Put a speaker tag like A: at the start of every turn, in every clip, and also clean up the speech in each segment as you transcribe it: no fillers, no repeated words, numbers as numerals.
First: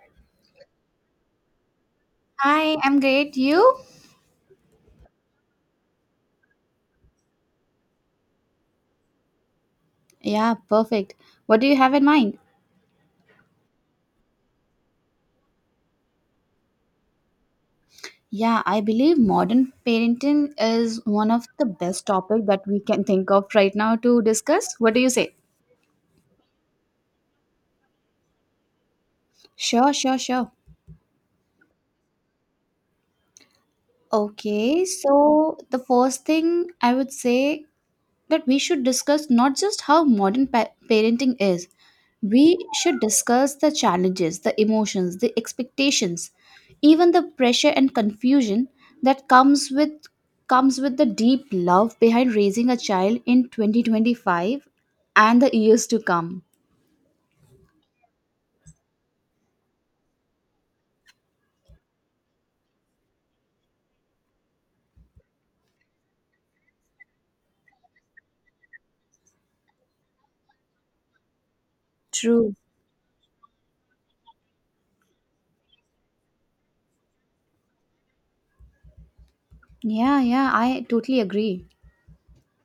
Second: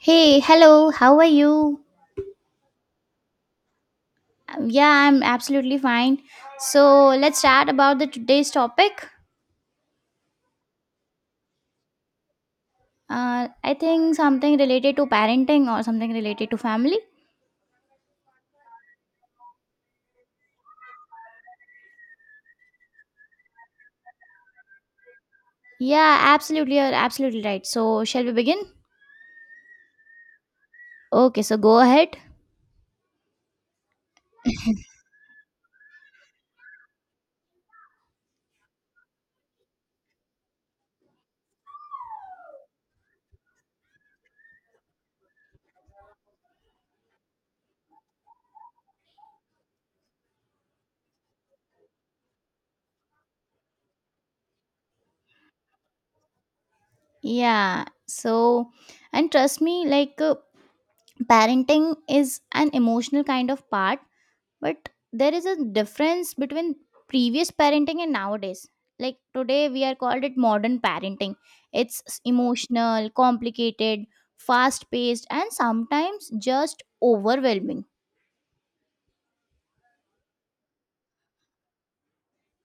A: Hey, hello, how are you?
B: Hi, I'm great. You?
A: Yeah, I'm absolutely fine. So, let's chat about the today's topic.
B: Yeah, perfect. What do you have in mind?
A: I think something related to parenting or something related to family.
B: Yeah, I believe modern parenting is one of the best topic that we can think of right now to discuss. What do you say?
A: Yeah, absolutely, you're absolutely right. So, shall we begin?
B: Sure, sure, sure.
A: Okay, so go ahead.
B: Okay, so the first thing I would say that we should discuss not just how modern parenting is, we should discuss the challenges, the emotions, the expectations, even the pressure and confusion that comes with the deep love behind raising a child in 2025 and the years to come.
A: Yeah, so, and trust me, like, parenting is an emotional kind of part, but there is a difference between previous parenting and nowadays. Like today we are called it modern parenting.
B: True.
A: Emotional complicated, fast paced, and sometimes just overwhelming.
B: Yeah, yeah, I totally agree.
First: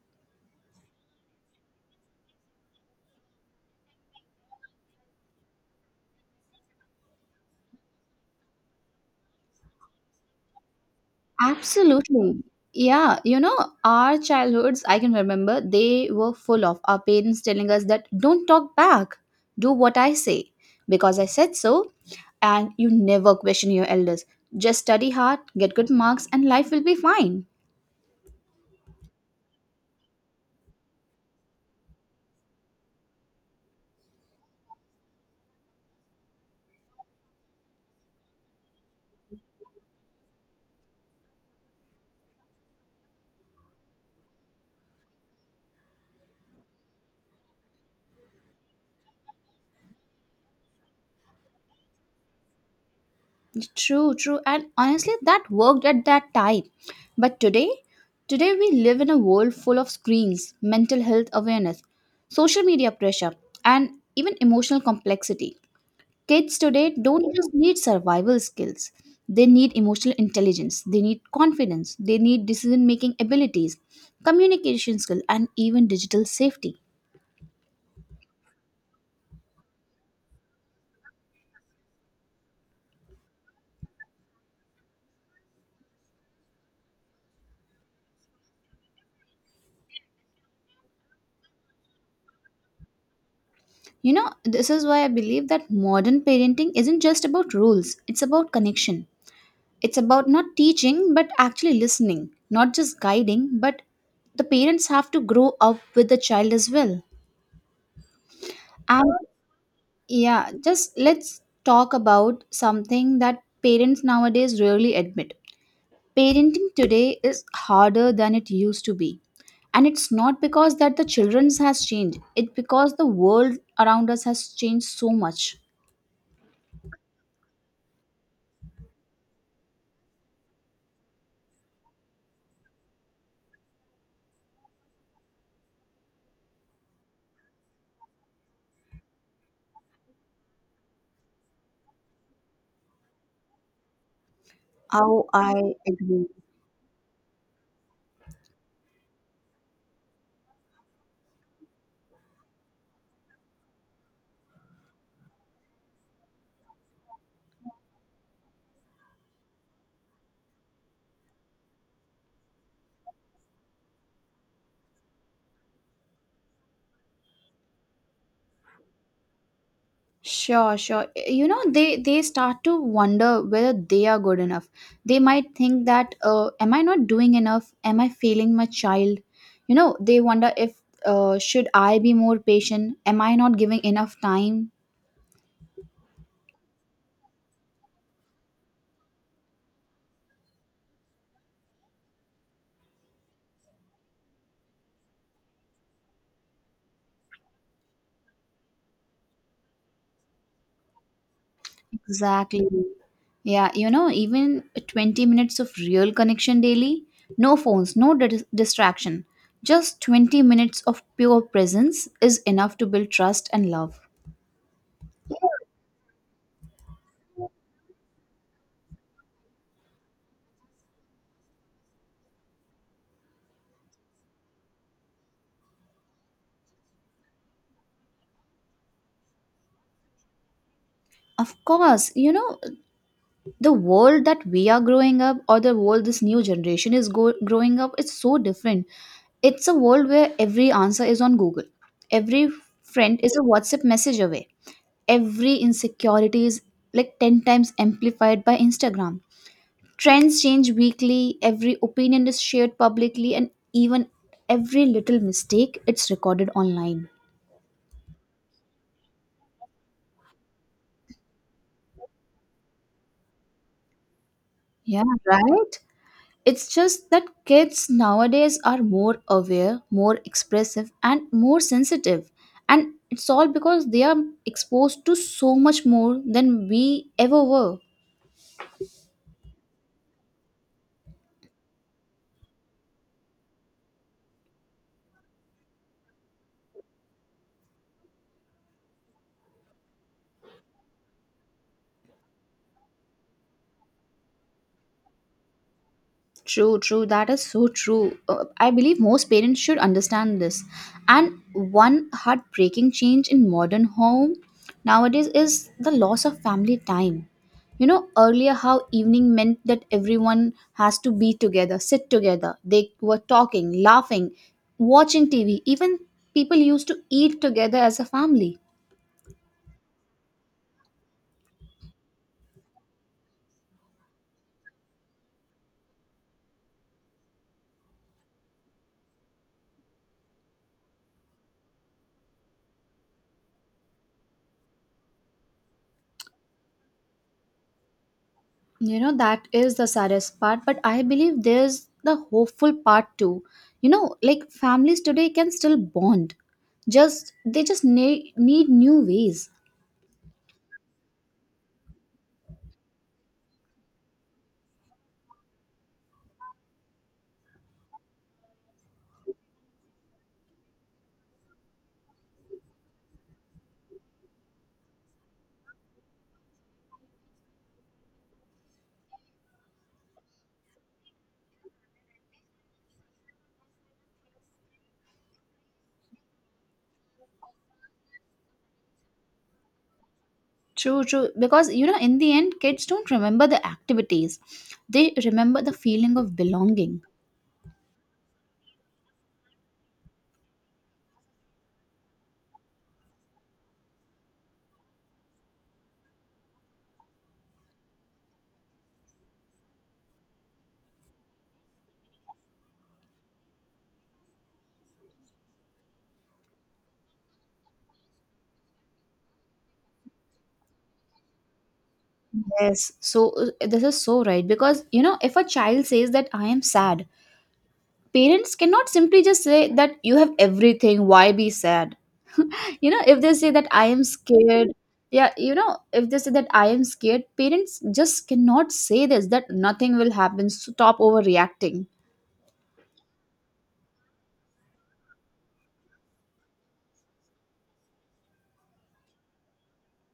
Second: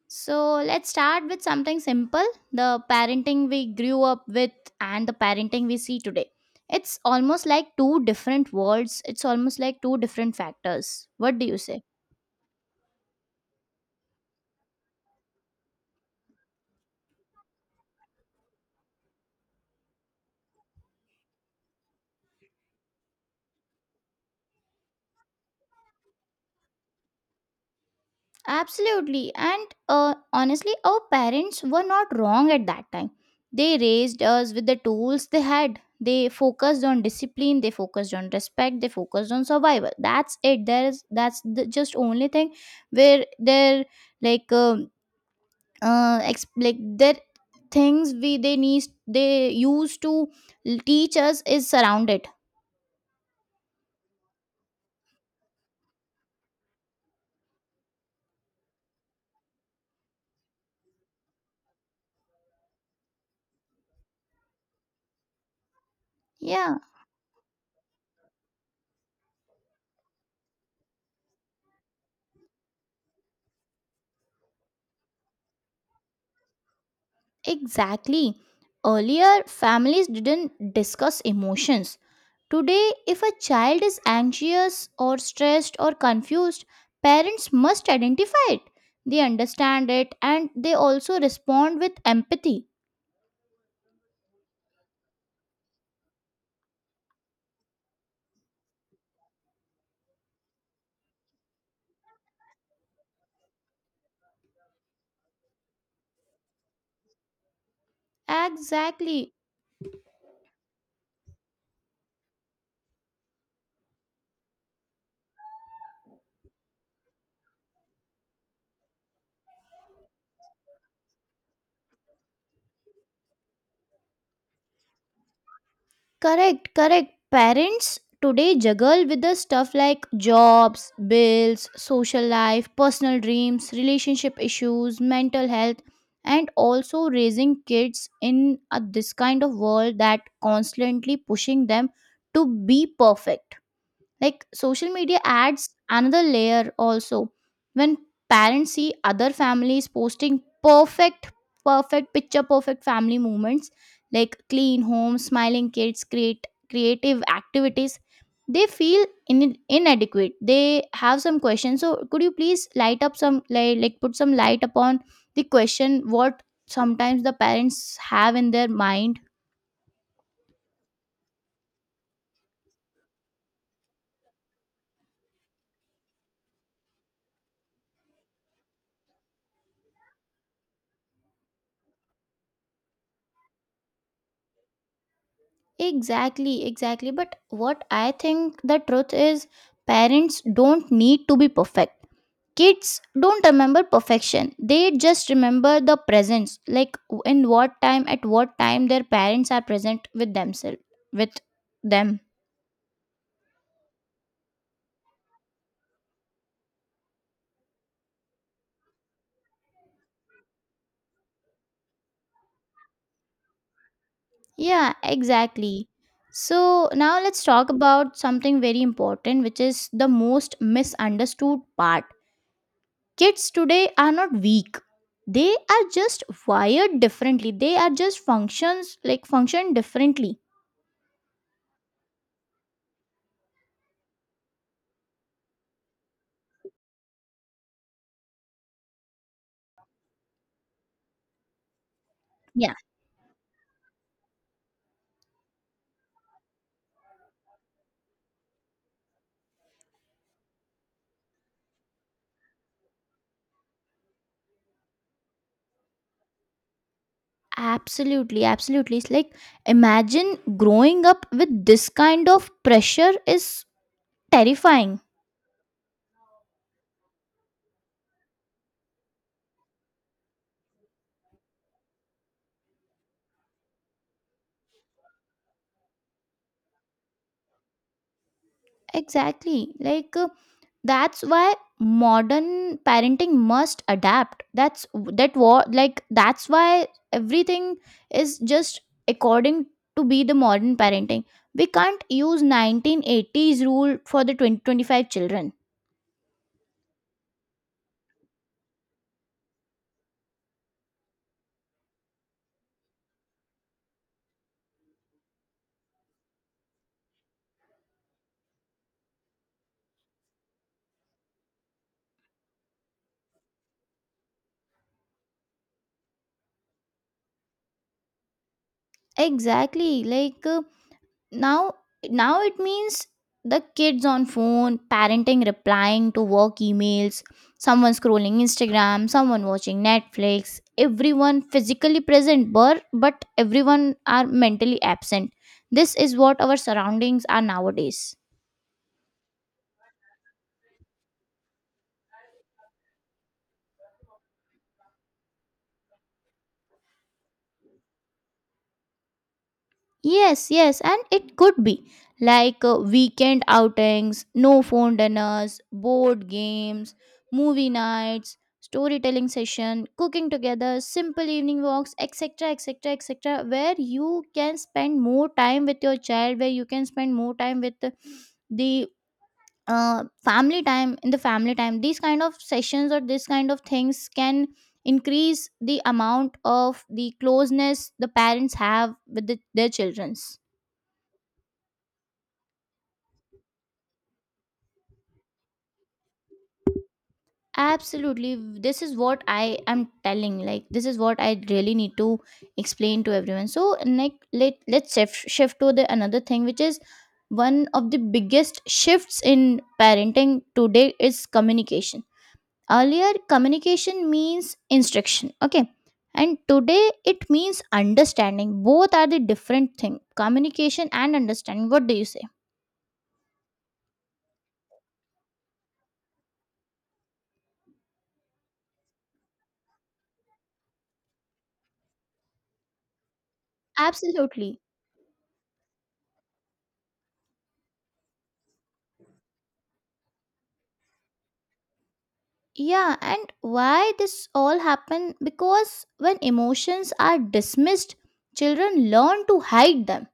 A: So let's start with something simple. The parenting we grew up with and the parenting we see today, it's almost like two different worlds, it's almost like two different factors. What do you say?
B: Absolutely. Yeah, you know, our childhoods, I can remember, they were full of our parents telling us that don't talk back, do what I say, because I said so, and you never question your elders. Just study hard, get good marks, and life will be fine.
A: Absolutely. And honestly, our parents were not wrong at that time. They raised us with the tools they had. They focused on discipline, they focused on respect, they focused on survival. That's it. There is that's the just only thing where they're like like their things we they need they used to teach us is surrounded.
B: True, true. And honestly, that worked at that time. But today, today we live in a world full of screens, mental health awareness, social media pressure, and even emotional complexity. Kids
A: Yeah,
B: today don't just need survival skills. They need emotional intelligence, they need confidence, they need decision making abilities, communication skill, and even digital safety.
A: exactly. Earlier families didn't discuss emotions. Today, if a child is anxious or stressed or confused, parents must identify it. They understand it and they also respond with empathy.
B: You know, this is why I believe that modern parenting isn't just about rules, it's about connection. It's about not teaching but actually listening, not just guiding, but the parents have to grow up with the child as well. And
A: Exactly.
B: yeah, just let's talk about something that parents nowadays rarely admit. Parenting today is harder than it used to be. And it's not because that the children's has changed, it's because the world around us has changed so much.
A: Correct, correct. Parents today juggle with the stuff like jobs, bills, social life, personal dreams, relationship issues, mental health, and also raising kids in a, this kind of world that constantly pushing them to be perfect. Like social media
B: Oh,
A: adds
B: I
A: another
B: agree.
A: layer also. When parents see other families posting perfect, perfect, picture perfect family moments like clean homes, smiling kids, create creative activities, they feel in, inadequate. They have some questions. So could you please light up some like put some light upon the question what sometimes the parents have in their mind.
B: Sure, sure. You know, they start to wonder whether they are good enough. They might think that, am I not doing enough? Am I failing my child? You know, they wonder if should I be more patient? Am I not giving enough time?
A: Exactly, exactly. But what I think the truth is, parents don't need to be perfect. Kids don't remember perfection, they just remember the presence, like in what time, at what time their parents are present with themselves, with them.
B: Exactly. Yeah, you know, even 20 minutes of real connection daily, no phones, no distraction, just 20 minutes of pure presence is enough to build trust and love.
A: Yeah, exactly. So now let's talk about something very important, which is the most misunderstood part. Kids today are not weak, they are just wired differently, they are just functions like function differently.
B: Of course, you know, the world that we are growing up or the world this new generation is growing up is so different. It's a world where every answer is on Google, every
A: Yeah,
B: friend is a WhatsApp message away, every insecurity is like 10 times amplified by Instagram. Trends change weekly, every opinion is shared publicly, and even every little mistake it's recorded online.
A: absolutely, absolutely, it's like imagine growing up with this kind of pressure is terrifying.
B: Yeah, right? It's just that kids nowadays are more aware, more expressive, and more sensitive. And it's all because they are exposed to so much more than we ever were.
A: Exactly. That's why modern parenting must adapt. That's that what like that's why everything is just according to be the modern parenting. We can't use 1980s rule for the 2025 children.
B: True, true. That is so true. I believe most parents should understand this. And one heartbreaking change in modern home nowadays is the loss of family time. You know, earlier how evening meant that everyone has to be together, sit together. They were talking, laughing, watching TV. Even people used to eat together as a family.
A: Exactly. Now now it means the kids on phone, parenting replying to work emails, someone scrolling Instagram, someone watching Netflix, everyone physically present, but everyone are mentally absent. This is what our surroundings are nowadays.
B: You know, that is the saddest part, but I believe there's the hopeful part too. You know, like families today can still bond. Just they just need new ways.
A: Yes, yes, and it could be like weekend outings, no phone dinners, board games, movie nights, storytelling session, cooking together, simple evening walks, etc., etc., etc., where you can spend more time with your child, where you can spend more time with the, family time in the family time. These kind of sessions or these kind of things can increase the amount of the closeness the parents have with the, their childrens.
B: True, true. Because you know, in the end, kids don't remember the activities; they remember the feeling of belonging.
A: Absolutely. This is what I am telling. Like this is what I really need to explain to everyone. So like let's shift to the another thing, which is one of the biggest shifts in parenting today is communication. Earlier communication means instruction. Okay. And today it means understanding. Both are the different thing. Communication and understanding. What do you say?
B: Yes. This is so right because you know, if a child says that I am sad, parents cannot simply just say that you have everything. Why be sad? You know, if they say that I am
A: Absolutely.
B: scared, yeah, you know, if they say that I am scared, parents just cannot say this that nothing will happen, so stop overreacting.
A: Yeah, and why this all happen? Because when emotions are dismissed, children learn to hide them.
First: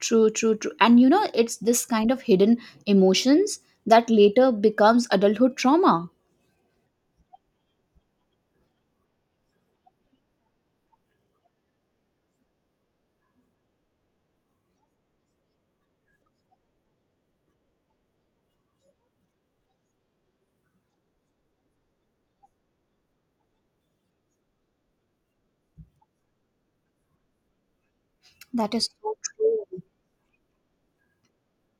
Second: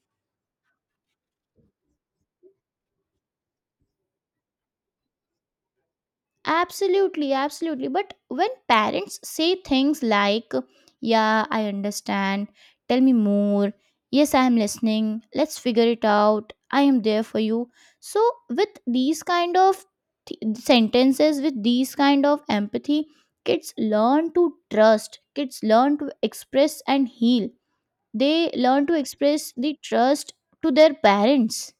B: True, true, true. And you know, it's this kind of hidden emotions that later becomes adulthood trauma.
A: Absolutely, absolutely. But when parents say things like, "Yeah, I understand. Tell me more. Yes, I am listening. Let's figure it out. I am there for you." So with these kind of sentences, with these kind of empathy, kids learn to trust. Kids learn to express and heal, they
B: That
A: learn
B: is
A: to
B: so
A: express the
B: true.
A: trust to their parents.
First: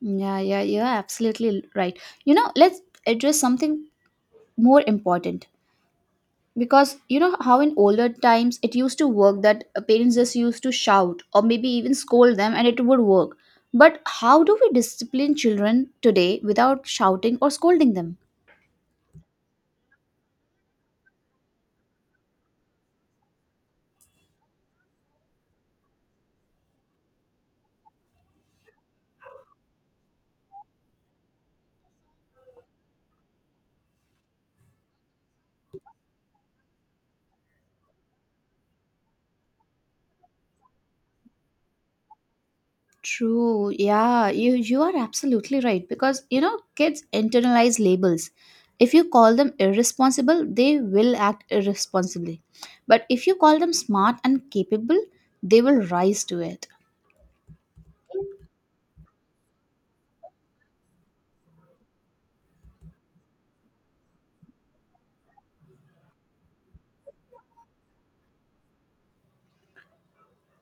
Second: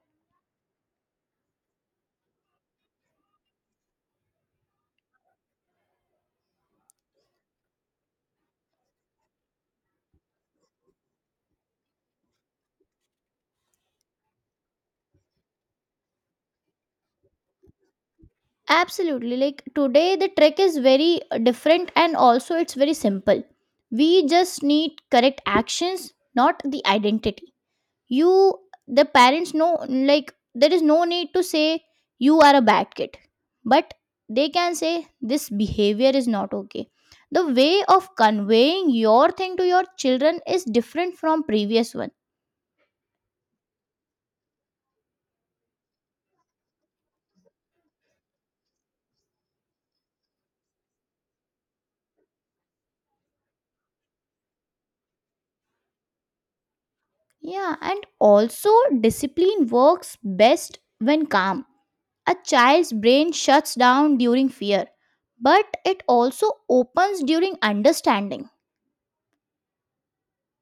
B: Yeah, yeah, yeah, absolutely right. You know, let's address something more important, because you know how in older times it used to work that parents just used to shout or maybe even scold them and it would work, but how do we discipline children today without shouting or scolding them?
A: Absolutely. Like today the trick is very different and also it's very simple. We just need correct actions, not the identity. You the parents know like there is no need to say you are a bad kid, but they can say this behavior is not okay. The way of conveying your thing to your children is different from previous one.
B: True, yeah, you are absolutely right, because you know kids internalize labels. If you call them irresponsible, they will act irresponsibly, but if you call them smart and capable, they will rise to it.
A: Yeah, and also discipline works best when calm. A child's brain shuts down during fear, but it also opens during understanding.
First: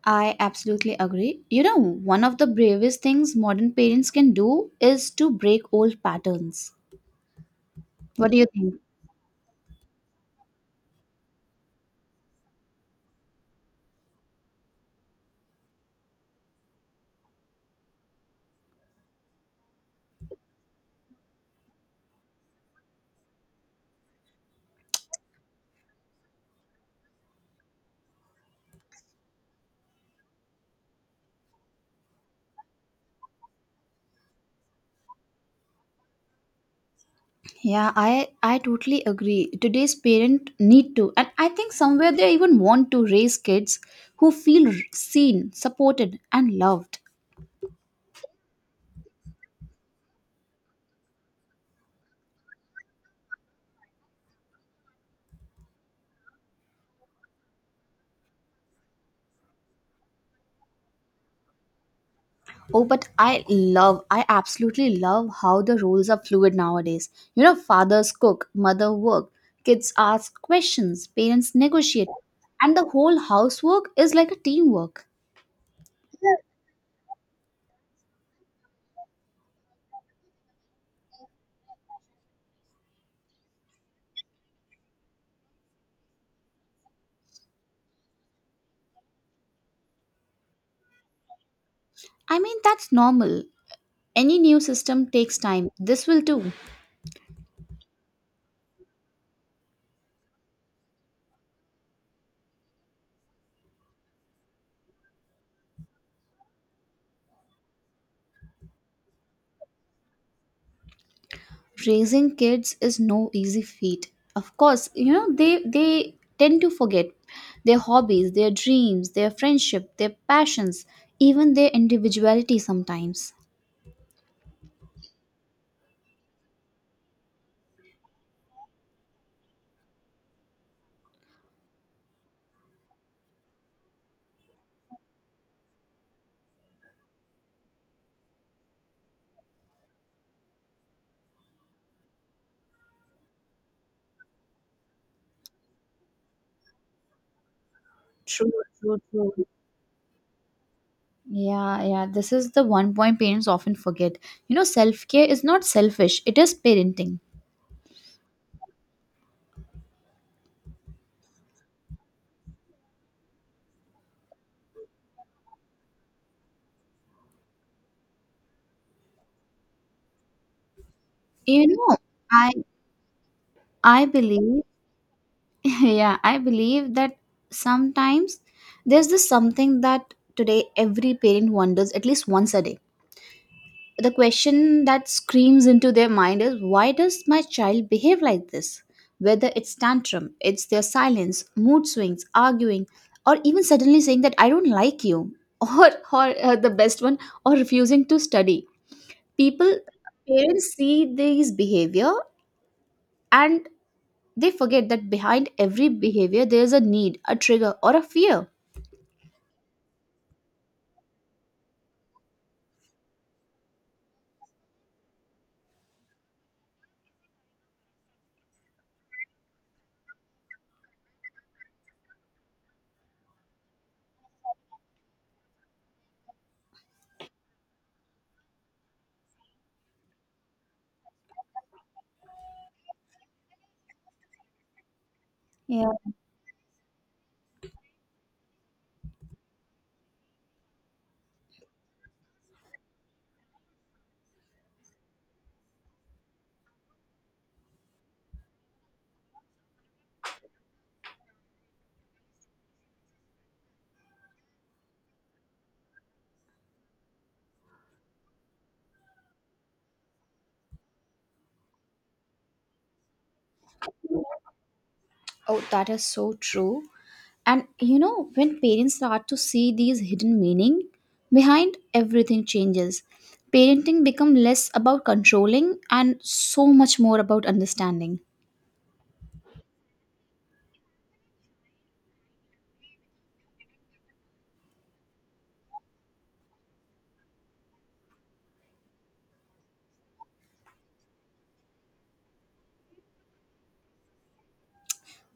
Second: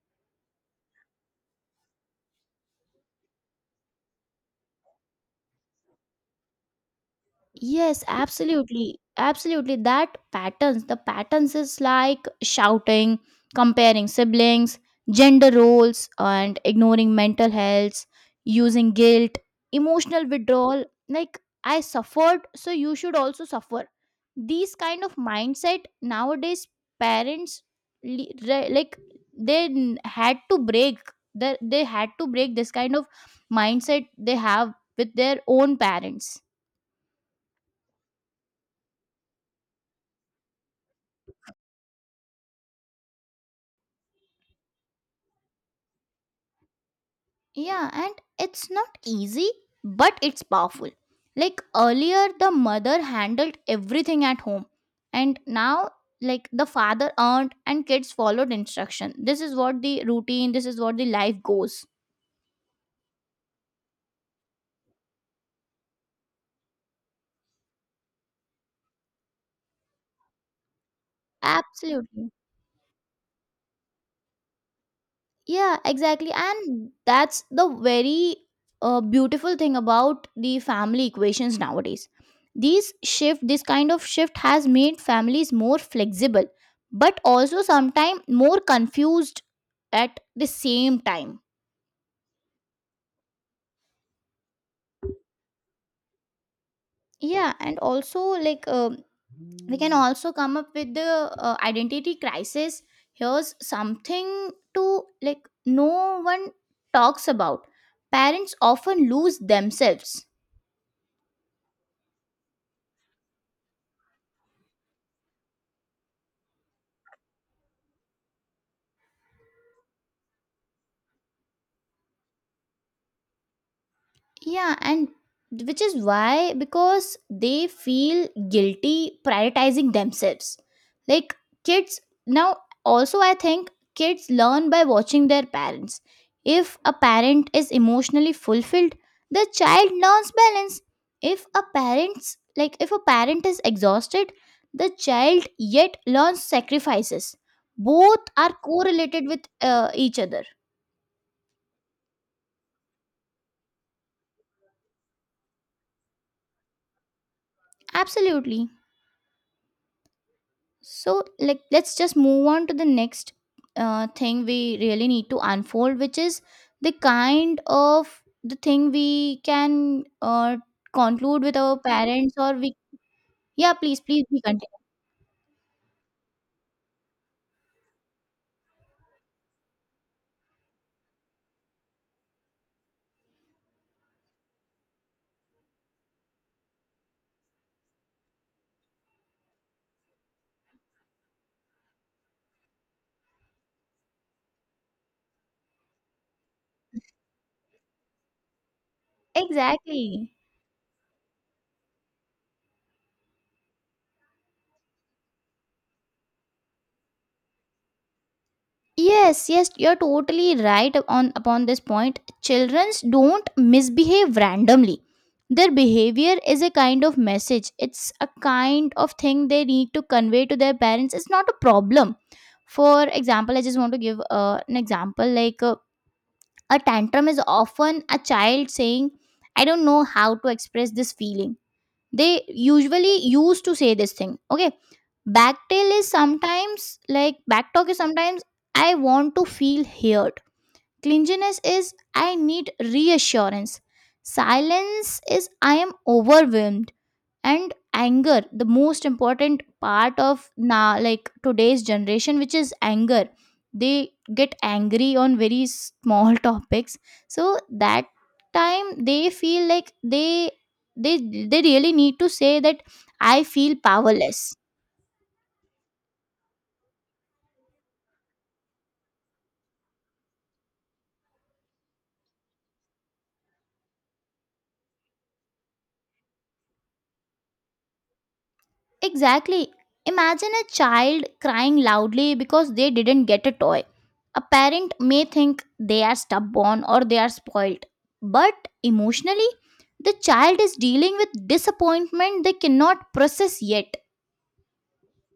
B: I absolutely agree. You know, one of the bravest things modern parents can do is to break old patterns.
A: Yes,
B: What do you think?
A: absolutely. Absolutely. That patterns, the patterns is like shouting, comparing siblings, gender roles, and ignoring mental health, using guilt, emotional withdrawal. Like, I suffered, so you should also suffer. These kind of mindset nowadays, parents like had to break. They had to break this kind of mindset they have with their own parents.
B: Yeah, I totally agree. Today's parent need to, and I think somewhere they even want to raise kids who feel seen, supported and loved.
A: Yeah, and it's not easy, but it's powerful. Like earlier, the mother handled everything at home, and now, like, the father earned and kids followed instruction. This is what the routine, this is what the life goes.
B: Oh, but I love, I absolutely love how the roles are fluid nowadays. You know, fathers cook, mother work, kids ask questions, parents negotiate,
A: Absolutely.
B: and the whole housework is like a teamwork.
A: Yeah, exactly. And that's the very beautiful thing about the family equations nowadays. These shift, this kind of shift has made families more flexible, but also sometimes more confused at the same time.
B: I mean, that's normal. Any new system takes time. This will too.
A: Yeah, and also like we can also come up with the identity crisis. Here's something to like no one talks about. Parents often lose themselves.
B: Raising kids is no easy feat. Of course, you know, they tend to forget their hobbies, their dreams, their friendship, their passions, even their individuality sometimes.
A: Yeah, and which is why because they feel guilty prioritizing themselves. Like kids now also I think kids learn by watching their parents. If a parent is emotionally fulfilled, the child learns balance. If a parent's like if a parent is exhausted, the child yet learns sacrifices. Both are
B: True, true,
A: correlated with
B: true.
A: each other.
B: Yeah, yeah. This is the one point parents often forget. You know, self-care is not selfish, it is parenting.
A: Absolutely. So like let's just move on to the next thing we really need to unfold, which is the kind of the thing we can conclude with
B: You
A: our
B: know,
A: parents
B: I
A: or we yeah please
B: I
A: please we
B: believe
A: continue
B: Yeah, I believe that sometimes there's this something that today every parent wonders at least once a day. The question that screams into their mind is why does my child behave like this, whether it's tantrum, it's their silence, mood swings, arguing, or even suddenly saying that I don't like you or the best one, or refusing to study. People
A: exactly.
B: Parents see these behavior, and they forget that behind every behavior there is a need, a trigger, or a fear.
A: Yes, yes, you're totally right on upon this point. Childrens don't misbehave randomly. Their behavior is a kind of message. It's a kind of thing they need to convey to their parents. It's not a problem. For example, I just want to give an example like a tantrum is often a child saying, "I don't know how to express this feeling." They usually used to say this thing okay. backtail
B: Yeah.
A: is sometimes like Backtalk is sometimes I want to feel heard, clinginess is I need reassurance, silence is I am overwhelmed, and anger, the most important part of now like today's generation, which is anger, they get angry on very small topics. So that time they feel like they they really need to say that I feel powerless.
B: Oh, that is so true. And you know, when parents start to see these hidden meaning, behind everything changes. Parenting become less about controlling and so much more about understanding.
A: Exactly. Imagine a child crying loudly because they didn't get a toy. A parent may think they are stubborn or they are spoiled, but emotionally, the child is dealing with disappointment they cannot process yet.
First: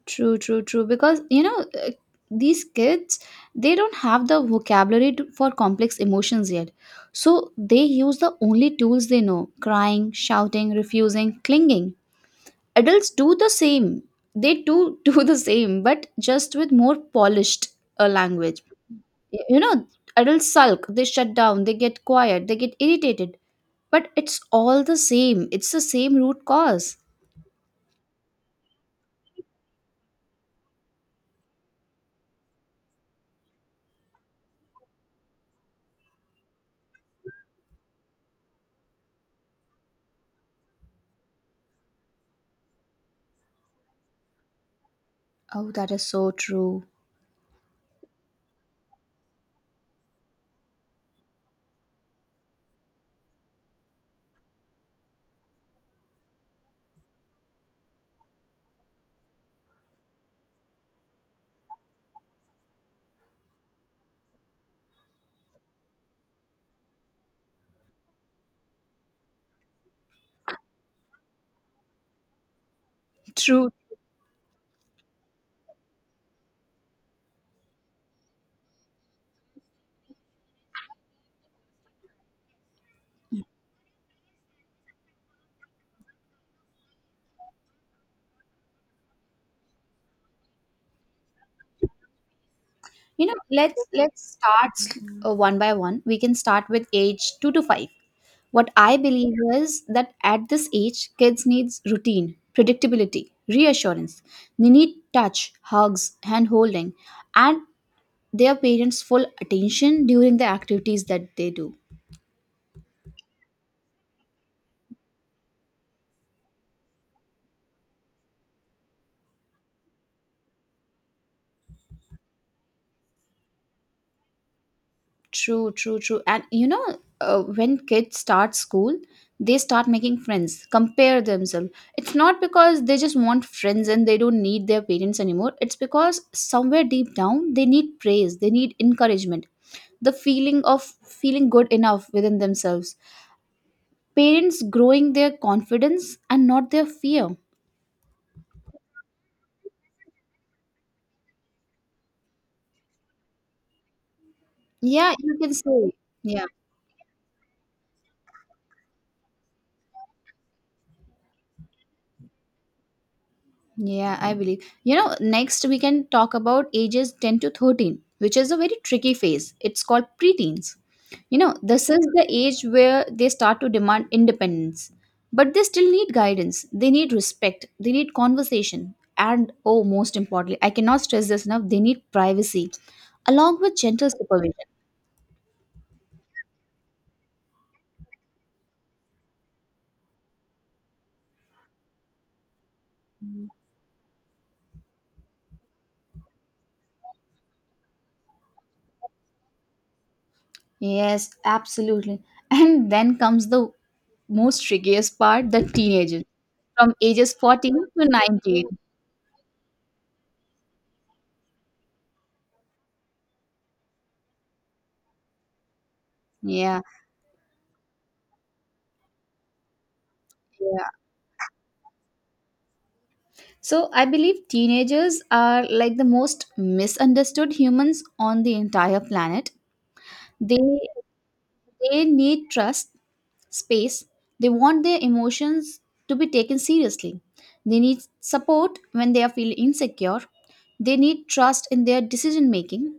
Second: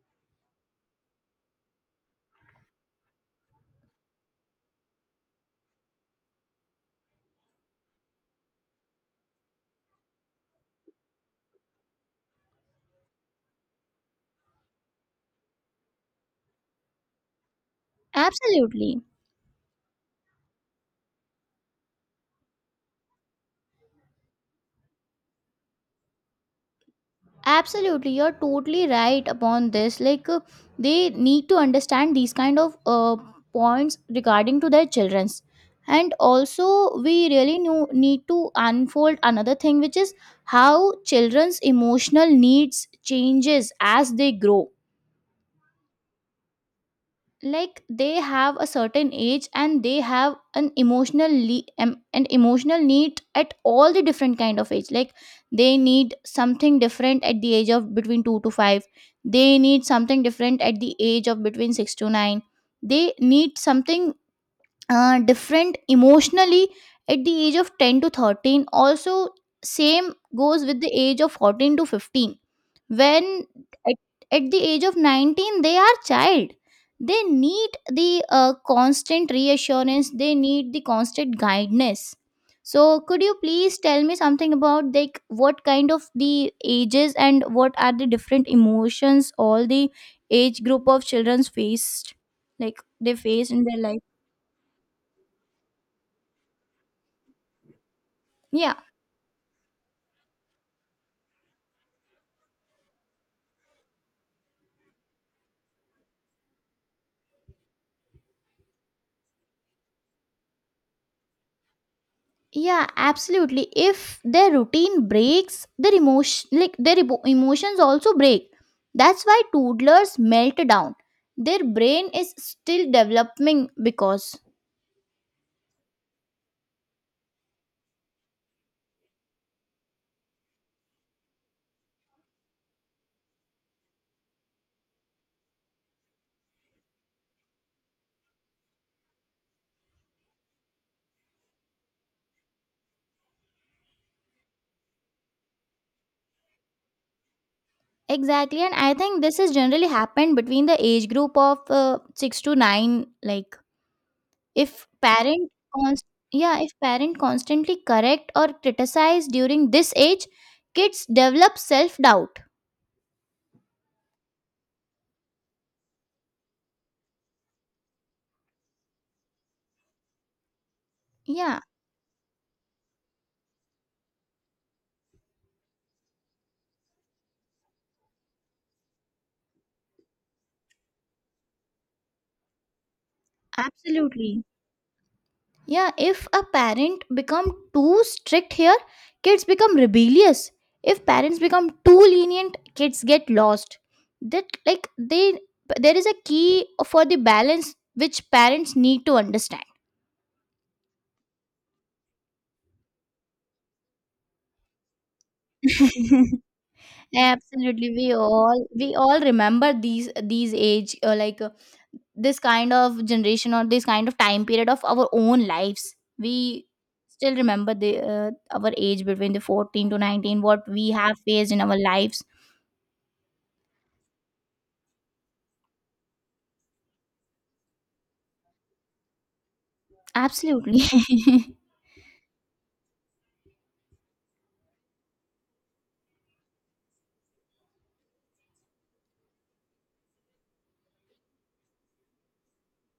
B: True, true, true. Because you know, these kids, they don't have the vocabulary to, for complex emotions yet. So they use the only tools they know: crying, shouting, refusing, clinging. Adults do the same, they do do the same, but just with more polished language.
A: Absolutely.
B: You know, adults sulk, they shut down, they get quiet, they get irritated, but it's all the same, it's the same root cause.
A: Absolutely, you're totally right upon this like they need to understand these kind of points regarding to their children's. And also we really need to unfold another thing, which is how children's emotional needs changes as they grow.
B: Oh, that is so true.
A: Like they have a certain age and they have an emotional an emotional need at all the different kind of age. Like they need something different at the age of between 2 to 5, they need something different at the age of between 6 to 9, they need something different emotionally at the age of 10 to 13 also, same goes with the age of 14 to 15. When
B: True.
A: at, at the age of 19 they are child, they need the constant reassurance, they need the constant guidance. So could you please tell me something about like what kind of the ages and what are the different emotions all the age group of children's faced, like they
B: You know,
A: face in their
B: let's
A: life.
B: let's start s- uh, one by one we can start with age 2 to 5. What
A: Yeah.
B: I believe is that at this age, kids need routine, predictability, reassurance. They need touch, hugs, hand holding, and their parents' full attention during the activities that they do.
A: Yeah, absolutely. If their routine breaks, their emotion like their emotions also break. That's why toddlers melt down. Their brain is still developing because
B: True, true, true. And you know, when kids start school, they start making friends, compare themselves. It's not because they just want friends and they don't need their parents anymore. It's because somewhere deep down, they need praise, they need encouragement, the feeling of feeling good enough within themselves. Parents growing their confidence and not their fear.
A: exactly, and I think this has generally happened between the age group of 6 to 9. Like if
B: Yeah, you
A: parent
B: can say.
A: const-
B: Yeah.
A: yeah, if parent constantly correct or criticize during this age, kids develop self doubt.
B: Yeah, I believe. You know, next we can talk about ages 10 to 13, which is a very tricky phase. It's called preteens. You know,
A: Yeah,
B: this is the age where they start to demand independence, but they still need guidance. They need respect. They need conversation. And oh, most importantly, I cannot stress this enough, they need privacy along with gentle
A: absolutely.
B: supervision.
A: Yeah, if a parent become too strict here, kids become rebellious. If parents become too lenient, kids get lost. That like they there is a key for the balance which parents need to understand.
B: Yes, absolutely. And then comes the most trickiest part, the teenagers, from ages 14
A: Absolutely,
B: to
A: we all
B: 19.
A: we all remember these age this kind of generation or this kind of time period of our own lives. We
B: Yeah.
A: still remember the our age between the 14 to 19 what
B: Yeah.
A: we have faced in our lives.
B: So I believe teenagers are like the most misunderstood humans on the entire planet. They
A: Absolutely.
B: they need trust, space. They want their emotions to be taken seriously. They need support when they are feeling insecure. They need trust in their decision making,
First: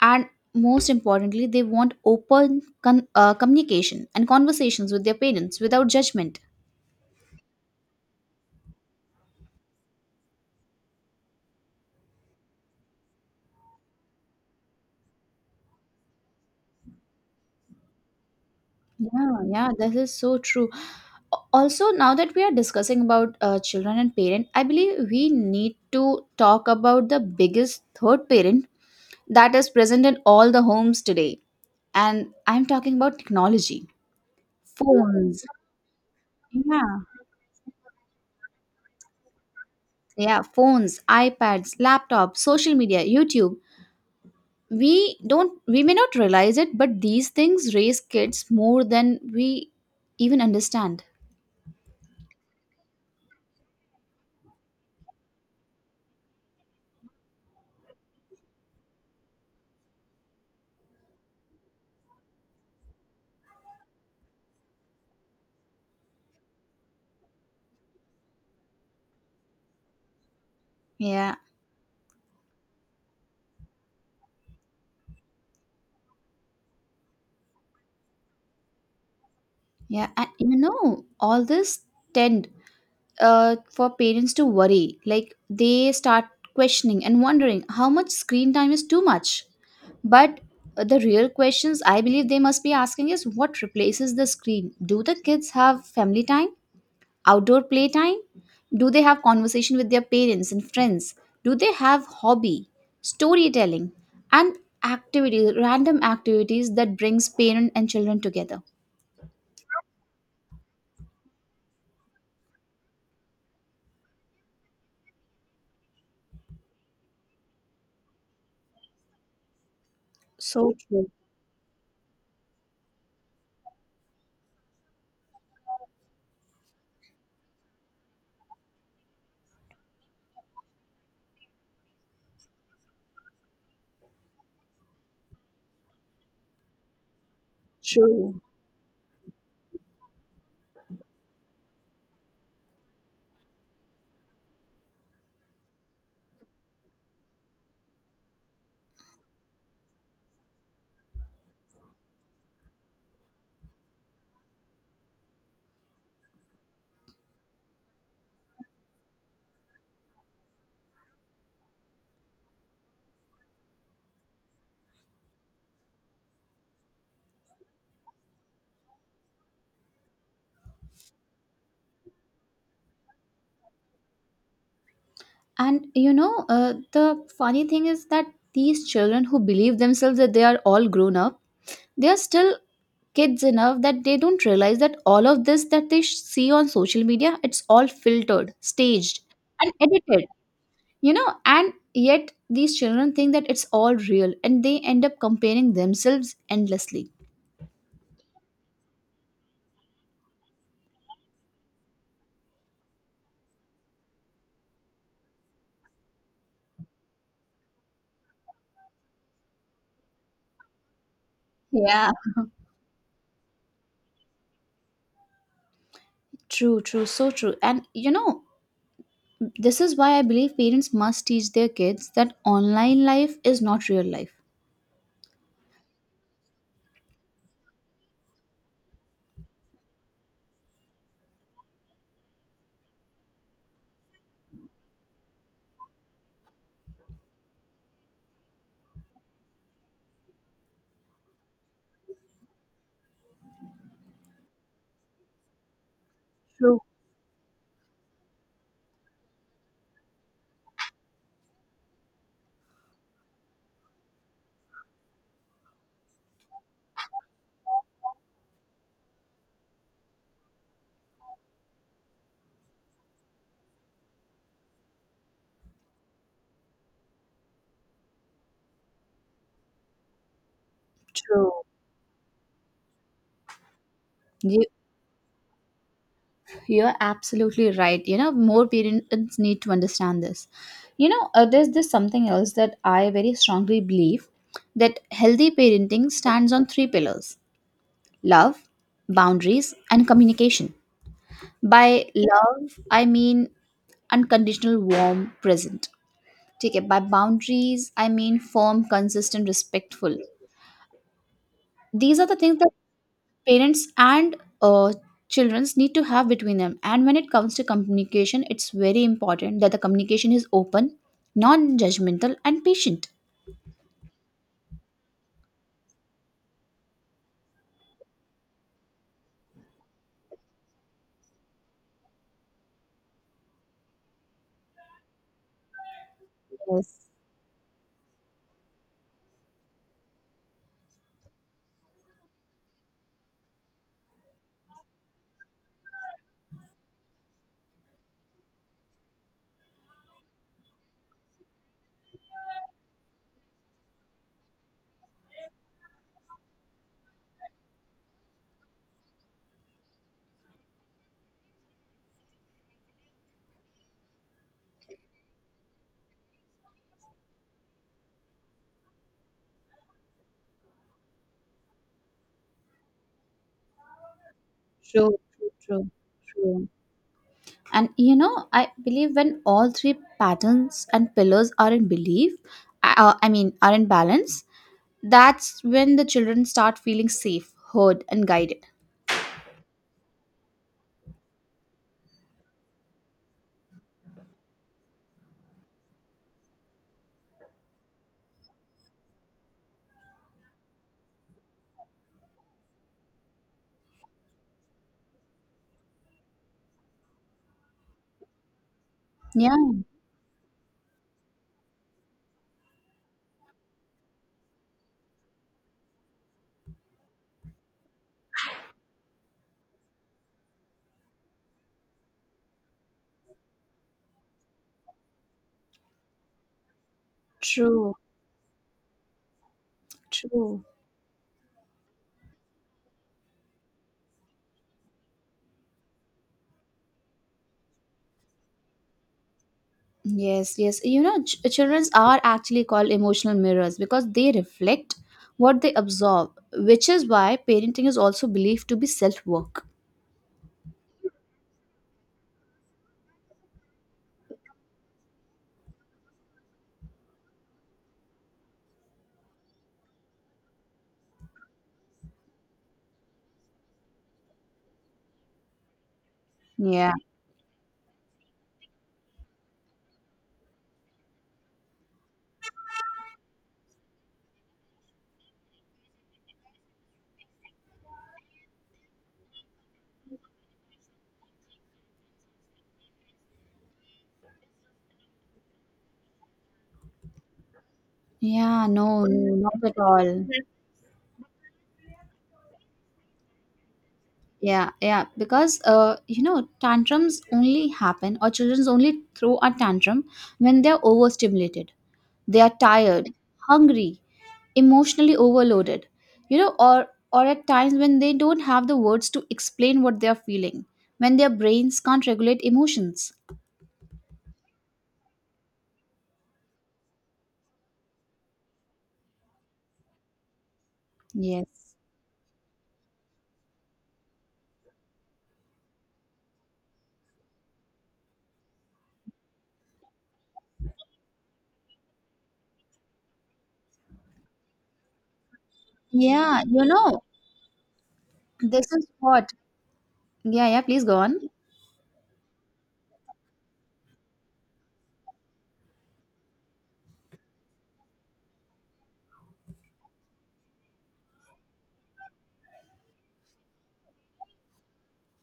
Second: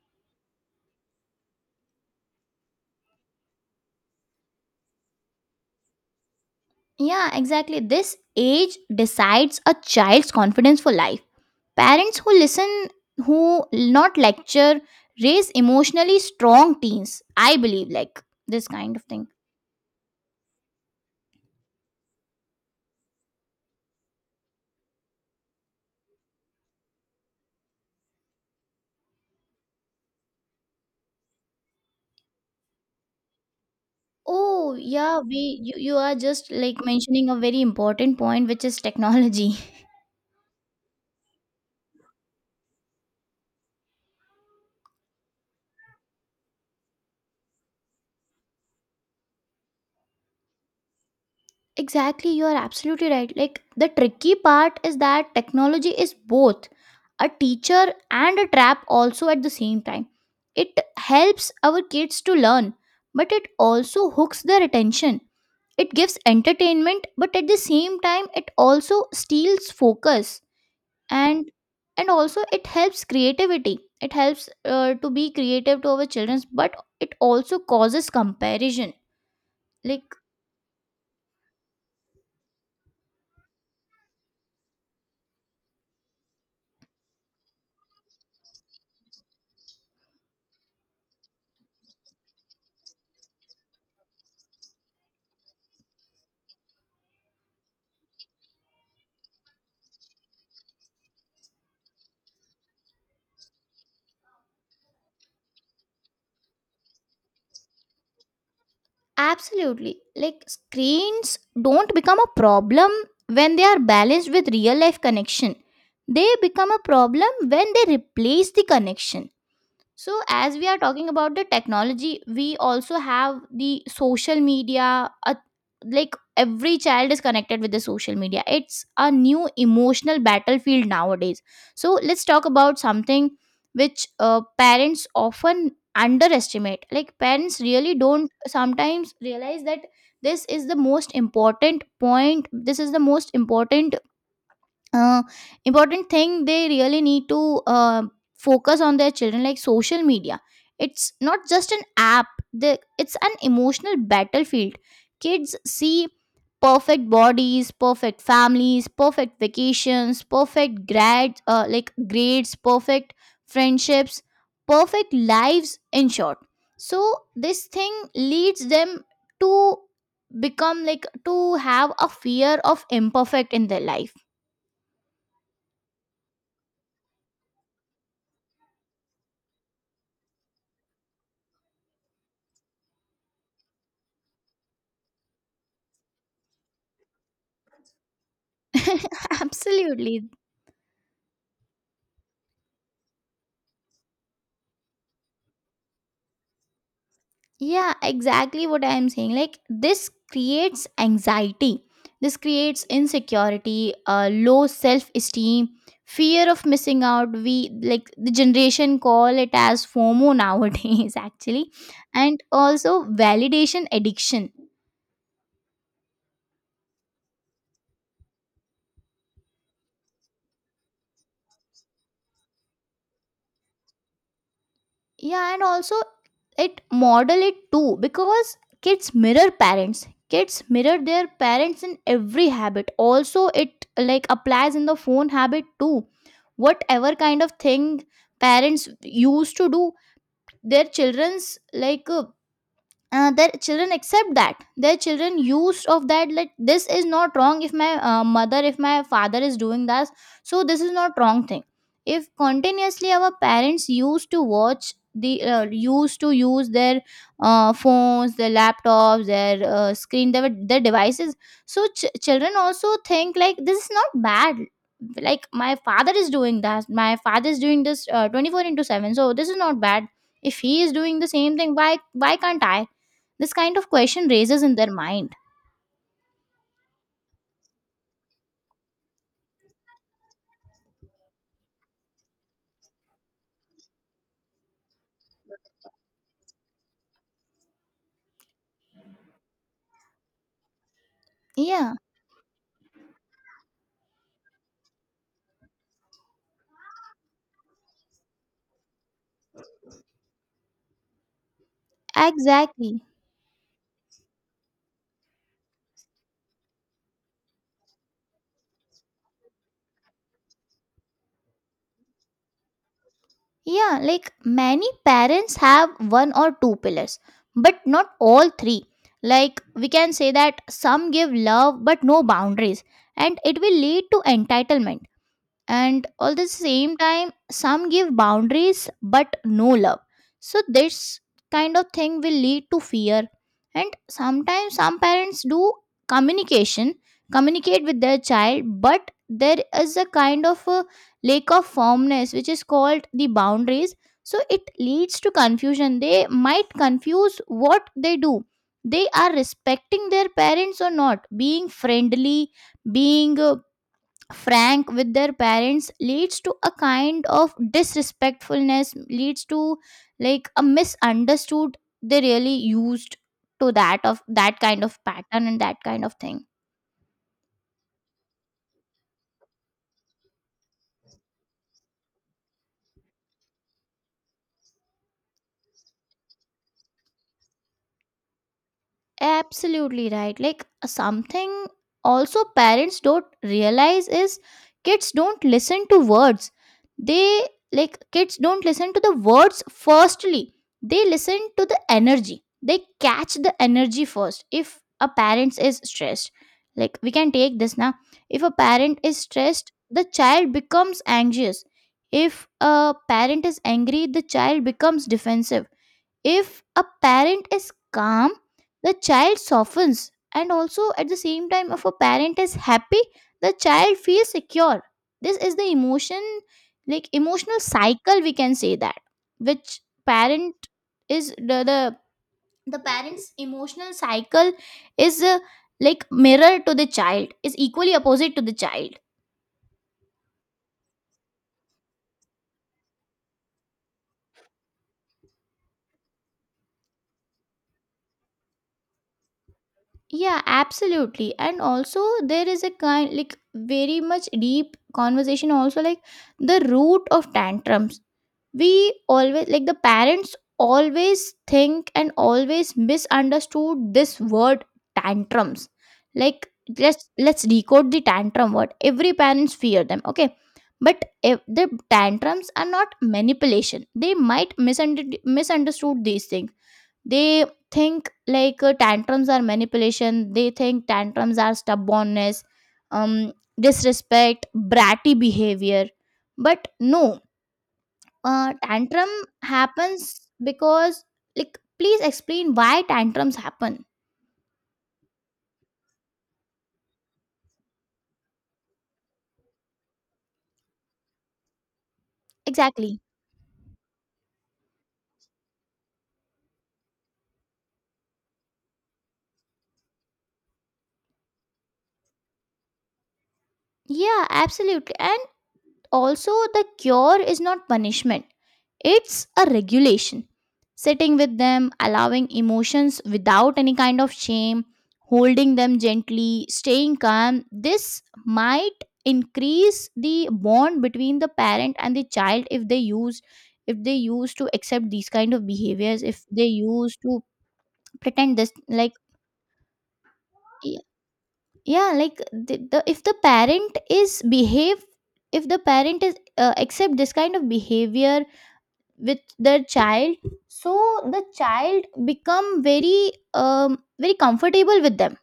B: and most importantly, they want open communication and conversations with their parents without judgment.
A: Yeah, exactly. This age decides a child's confidence for life. Parents who listen, who not lecture, raise emotionally strong teens. I believe like this kind of thing.
B: Yeah, yeah, that is so true. Also, now that we are discussing about children and parent, I believe we need to talk about the biggest third parent that is present in all the homes today, and I'm talking about technology.
A: Oh, yeah,
B: Phones,
A: you are just like
B: yeah.
A: mentioning a very important point, which is technology.
B: Yeah, phones, iPads, laptops, social media, YouTube, we don't, we may not realize it, but these things raise kids more than we even understand.
A: Exactly, you are absolutely right. Like the tricky part is that technology is both a teacher and a trap also at the same time. It helps our kids to learn, but it also hooks their attention. It gives entertainment, but at the same time it also steals focus.
B: Yeah.
A: and and also it helps creativity, it helps to be creative to our children, but it also causes comparison,
B: Yeah,
A: like
B: and you know all this tend for parents to worry. Like they start questioning and wondering how much screen time is too much. But the real questions I believe they must be asking is what replaces the screen? Do the kids have family time, outdoor play time? Do they have conversation with their parents and friends? Do they have hobby, storytelling, and activities, random activities that brings parent and children together?
A: absolutely. Like screens don't become a problem when they are balanced with real life connection; they become a problem when they replace the connection. So, as we
B: So
A: are talking
B: true.
A: about the technology, we also have the social media. Like every child is connected with the social media. It's a new emotional battlefield nowadays. So, let's talk about something which parents often underestimate. Like, parents really don't
B: True.
A: sometimes realize that this is the most important point, this is the most uh, important thing they really need to focus on their children, like social media. It's not just an app, it's an emotional battlefield. Kids see perfect bodies, perfect families, perfect vacations, perfect grades, perfect friendships, perfect lives, in short. So this thing leads them to become, like, to have a fear of imperfect in their life.
B: And you know, the funny thing is that these children who believe themselves that they are all grown up, they are still kids enough that they don't realize that all of this that they see on social media, it's all filtered, staged, and
A: Absolutely.
B: edited. You know, and yet these children think that it's all real, and they end up comparing themselves endlessly.
A: Yeah, exactly what I am saying. Like, this creates anxiety, this creates insecurity, low self esteem, fear of missing out. We, like, the generation call it as FOMO nowadays, actually,
B: Yeah.
A: and also validation addiction.
B: True, true, so true. And you know, this is why I believe parents must teach their kids that online life is not real life.
A: Yeah, and also it model it too, because kids mirror parents, kids mirror their parents in every habit. Also it like applies in the phone habit too. Whatever kind of thing parents used to do, their children's like their children accept that, their children used of that, like
B: True,
A: this is not wrong if my mother, if my father is doing this, so this is not wrong thing. If continuously our parents used to watch the used to use their phones, their laptops, their screen, their devices, so children also think like this is not bad. Like my father is doing that, my father is doing this, 24/7, so this is not bad. If he is doing the
B: true.
A: same thing, why can't i? This kind of question raises
B: You,
A: in their mind.
B: you're absolutely right. You know, more parents need to understand this. You know, there's this something else that I very strongly believe, that healthy parenting stands on three pillars: love, boundaries, and communication.
A: Yeah,
B: By love, I mean unconditional, warm, present. Take it by boundaries, I mean firm, consistent, respectful. These are the things that
A: exactly.
B: parents and uh, children need to have between them, and when it comes to communication, it's very important that the communication is open, non-judgmental and patient.
A: Yeah, like many parents have one or two pillars, but not all three. Like we can say that some give love but no boundaries, and it will lead to entitlement. And all the same
B: Yes.
A: time, some give boundaries but no love, so this kind of thing will lead to fear. And sometimes some parents do communication, communicate with their child, but there is a kind of a lack of firmness which is called the boundaries, so it leads to confusion. They might confuse what they do, they are respecting their parents or not, being friendly, being frank with their parents leads to a kind of disrespectfulness, leads to like a misunderstood. They really used to that, of that kind of
B: True,
A: pattern
B: true,
A: and that
B: true,
A: kind of thing.
B: true. And you know, I believe when all three patterns and pillars are in belief, I mean, are in balance, that's when the children start feeling safe, heard and guided.
A: Absolutely right. Like something also parents don't realize is kids don't listen to words. They, like, kids don't listen to the words firstly, they listen to the energy, they catch the energy first. If a parent is stressed, like we can take this now, if a parent is
B: Yeah.
A: stressed, the child becomes anxious. If a parent is angry, the child becomes defensive. If a parent is calm, the child softens. And also at the same time, if a parent is happy, the child feels secure. This is the emotion, like emotional
B: True,
A: cycle, we can say that, which parent
B: true.
A: is the parent's emotional cycle is, like mirror to the child, is equally opposite to the child.
B: Yes, yes. You know, children are actually called emotional mirrors because they reflect what they absorb, which is why parenting is also believed to be self work.
A: Yeah, absolutely. And also there is a kind, like very much deep conversation also, like the root of tantrums. We always, like the parents always think and always misunderstood this word tantrums. Like,
B: Yeah.
A: let's decode the tantrum word. Every parents fear them, okay? But if the tantrums are not manipulation. They might misunderstood these things. They think like, tantrums are manipulation, they think tantrums are stubbornness, um, disrespect, bratty behavior, but no. Uh,
B: Yeah, no,
A: tantrum
B: no, not at all.
A: happens because, like, please explain why tantrums happen.
B: Yeah, yeah. Because, you know, tantrums only happen or children only throw a tantrum when they're overstimulated, they are
A: Exactly.
B: tired, hungry, emotionally overloaded, you know, or at times when they don't have the words to explain what they are feeling, when their brains can't regulate emotions.
A: Yeah, absolutely. And also the cure is not punishment. It's a regulation. Sitting with them,
B: Yes.
A: allowing emotions without any kind of shame, holding them gently, staying calm, this might increase the bond between the parent and the child if they use, if they use to accept these kind of behaviors, if
B: Yeah,
A: they
B: you
A: use
B: know,
A: to pretend this
B: this is
A: like.
B: what. Yeah, yeah,
A: y-
B: please go on.
A: yeah, like the if the parent is behave, if the parent is accept this kind of behavior with their child, so the child become very very comfortable with them.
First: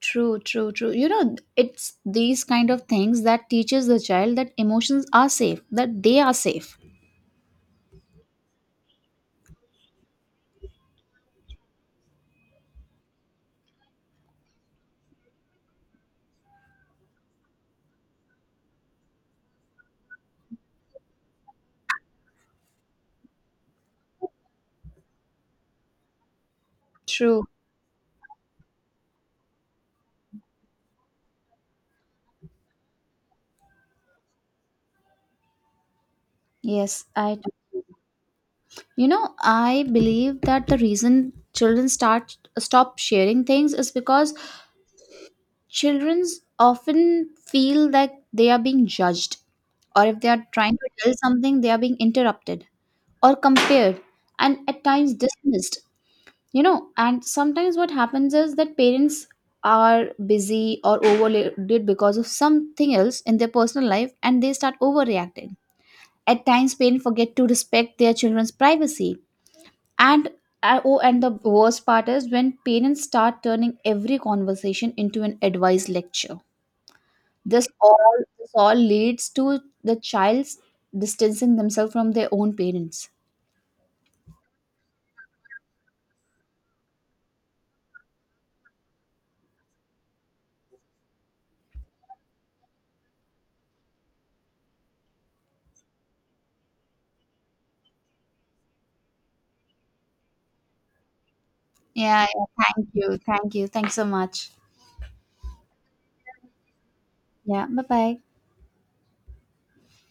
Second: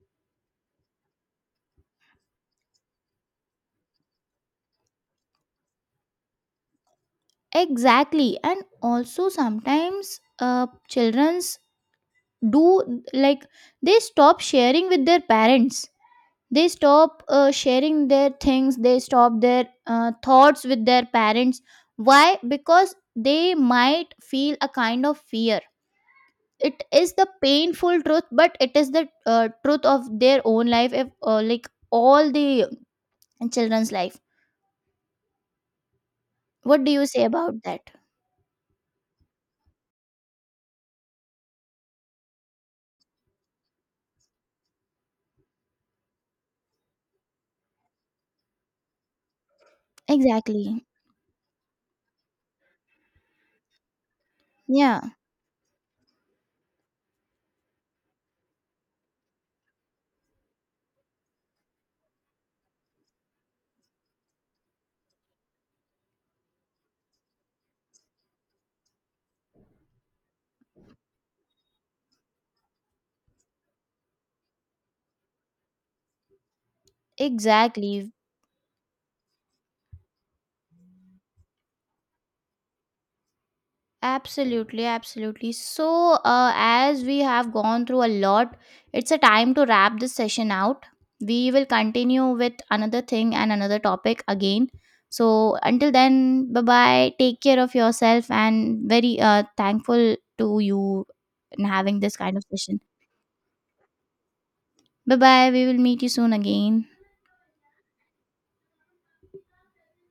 B: True, true, true. You know, it's these kind of things that teaches the child that emotions are safe, that they are safe.
A: Exactly. And also sometimes, children's do, like, they stop sharing with their parents, they stop sharing their things, they stop their thoughts with their parents. Why? Because they might feel a kind of fear. It is the
B: True.
A: painful truth, but it is the truth of their own life, if, like all the children's life. What do you
B: Yes,
A: say
B: I.
A: about that?
B: You know, I believe that the reason children start stop sharing things is because children often feel that they are being judged, or if they are trying
A: Exactly.
B: to tell something, they are being interrupted or compared and at
A: Yeah,
B: times dismissed. You know, and sometimes what happens is that parents are busy or overloaded because of something else in their personal life and they start overreacting. At times, parents forget to respect their children's privacy. And oh, and the worst part is when parents start turning every conversation into an advice lecture.
A: exactly.
B: This all leads to the child's distancing themselves from their own parents.
A: Absolutely, absolutely. So, as we have gone through a lot, it's a time to wrap this session out. We will continue with another thing and another topic again. So, until then, bye bye. Take care of yourself and very thankful to you in having this
B: Yeah,
A: kind of
B: yeah.
A: session.
B: Thank you. Thank you. Thanks so much.
A: Bye bye. We will meet you soon again.
B: Yeah. Bye bye.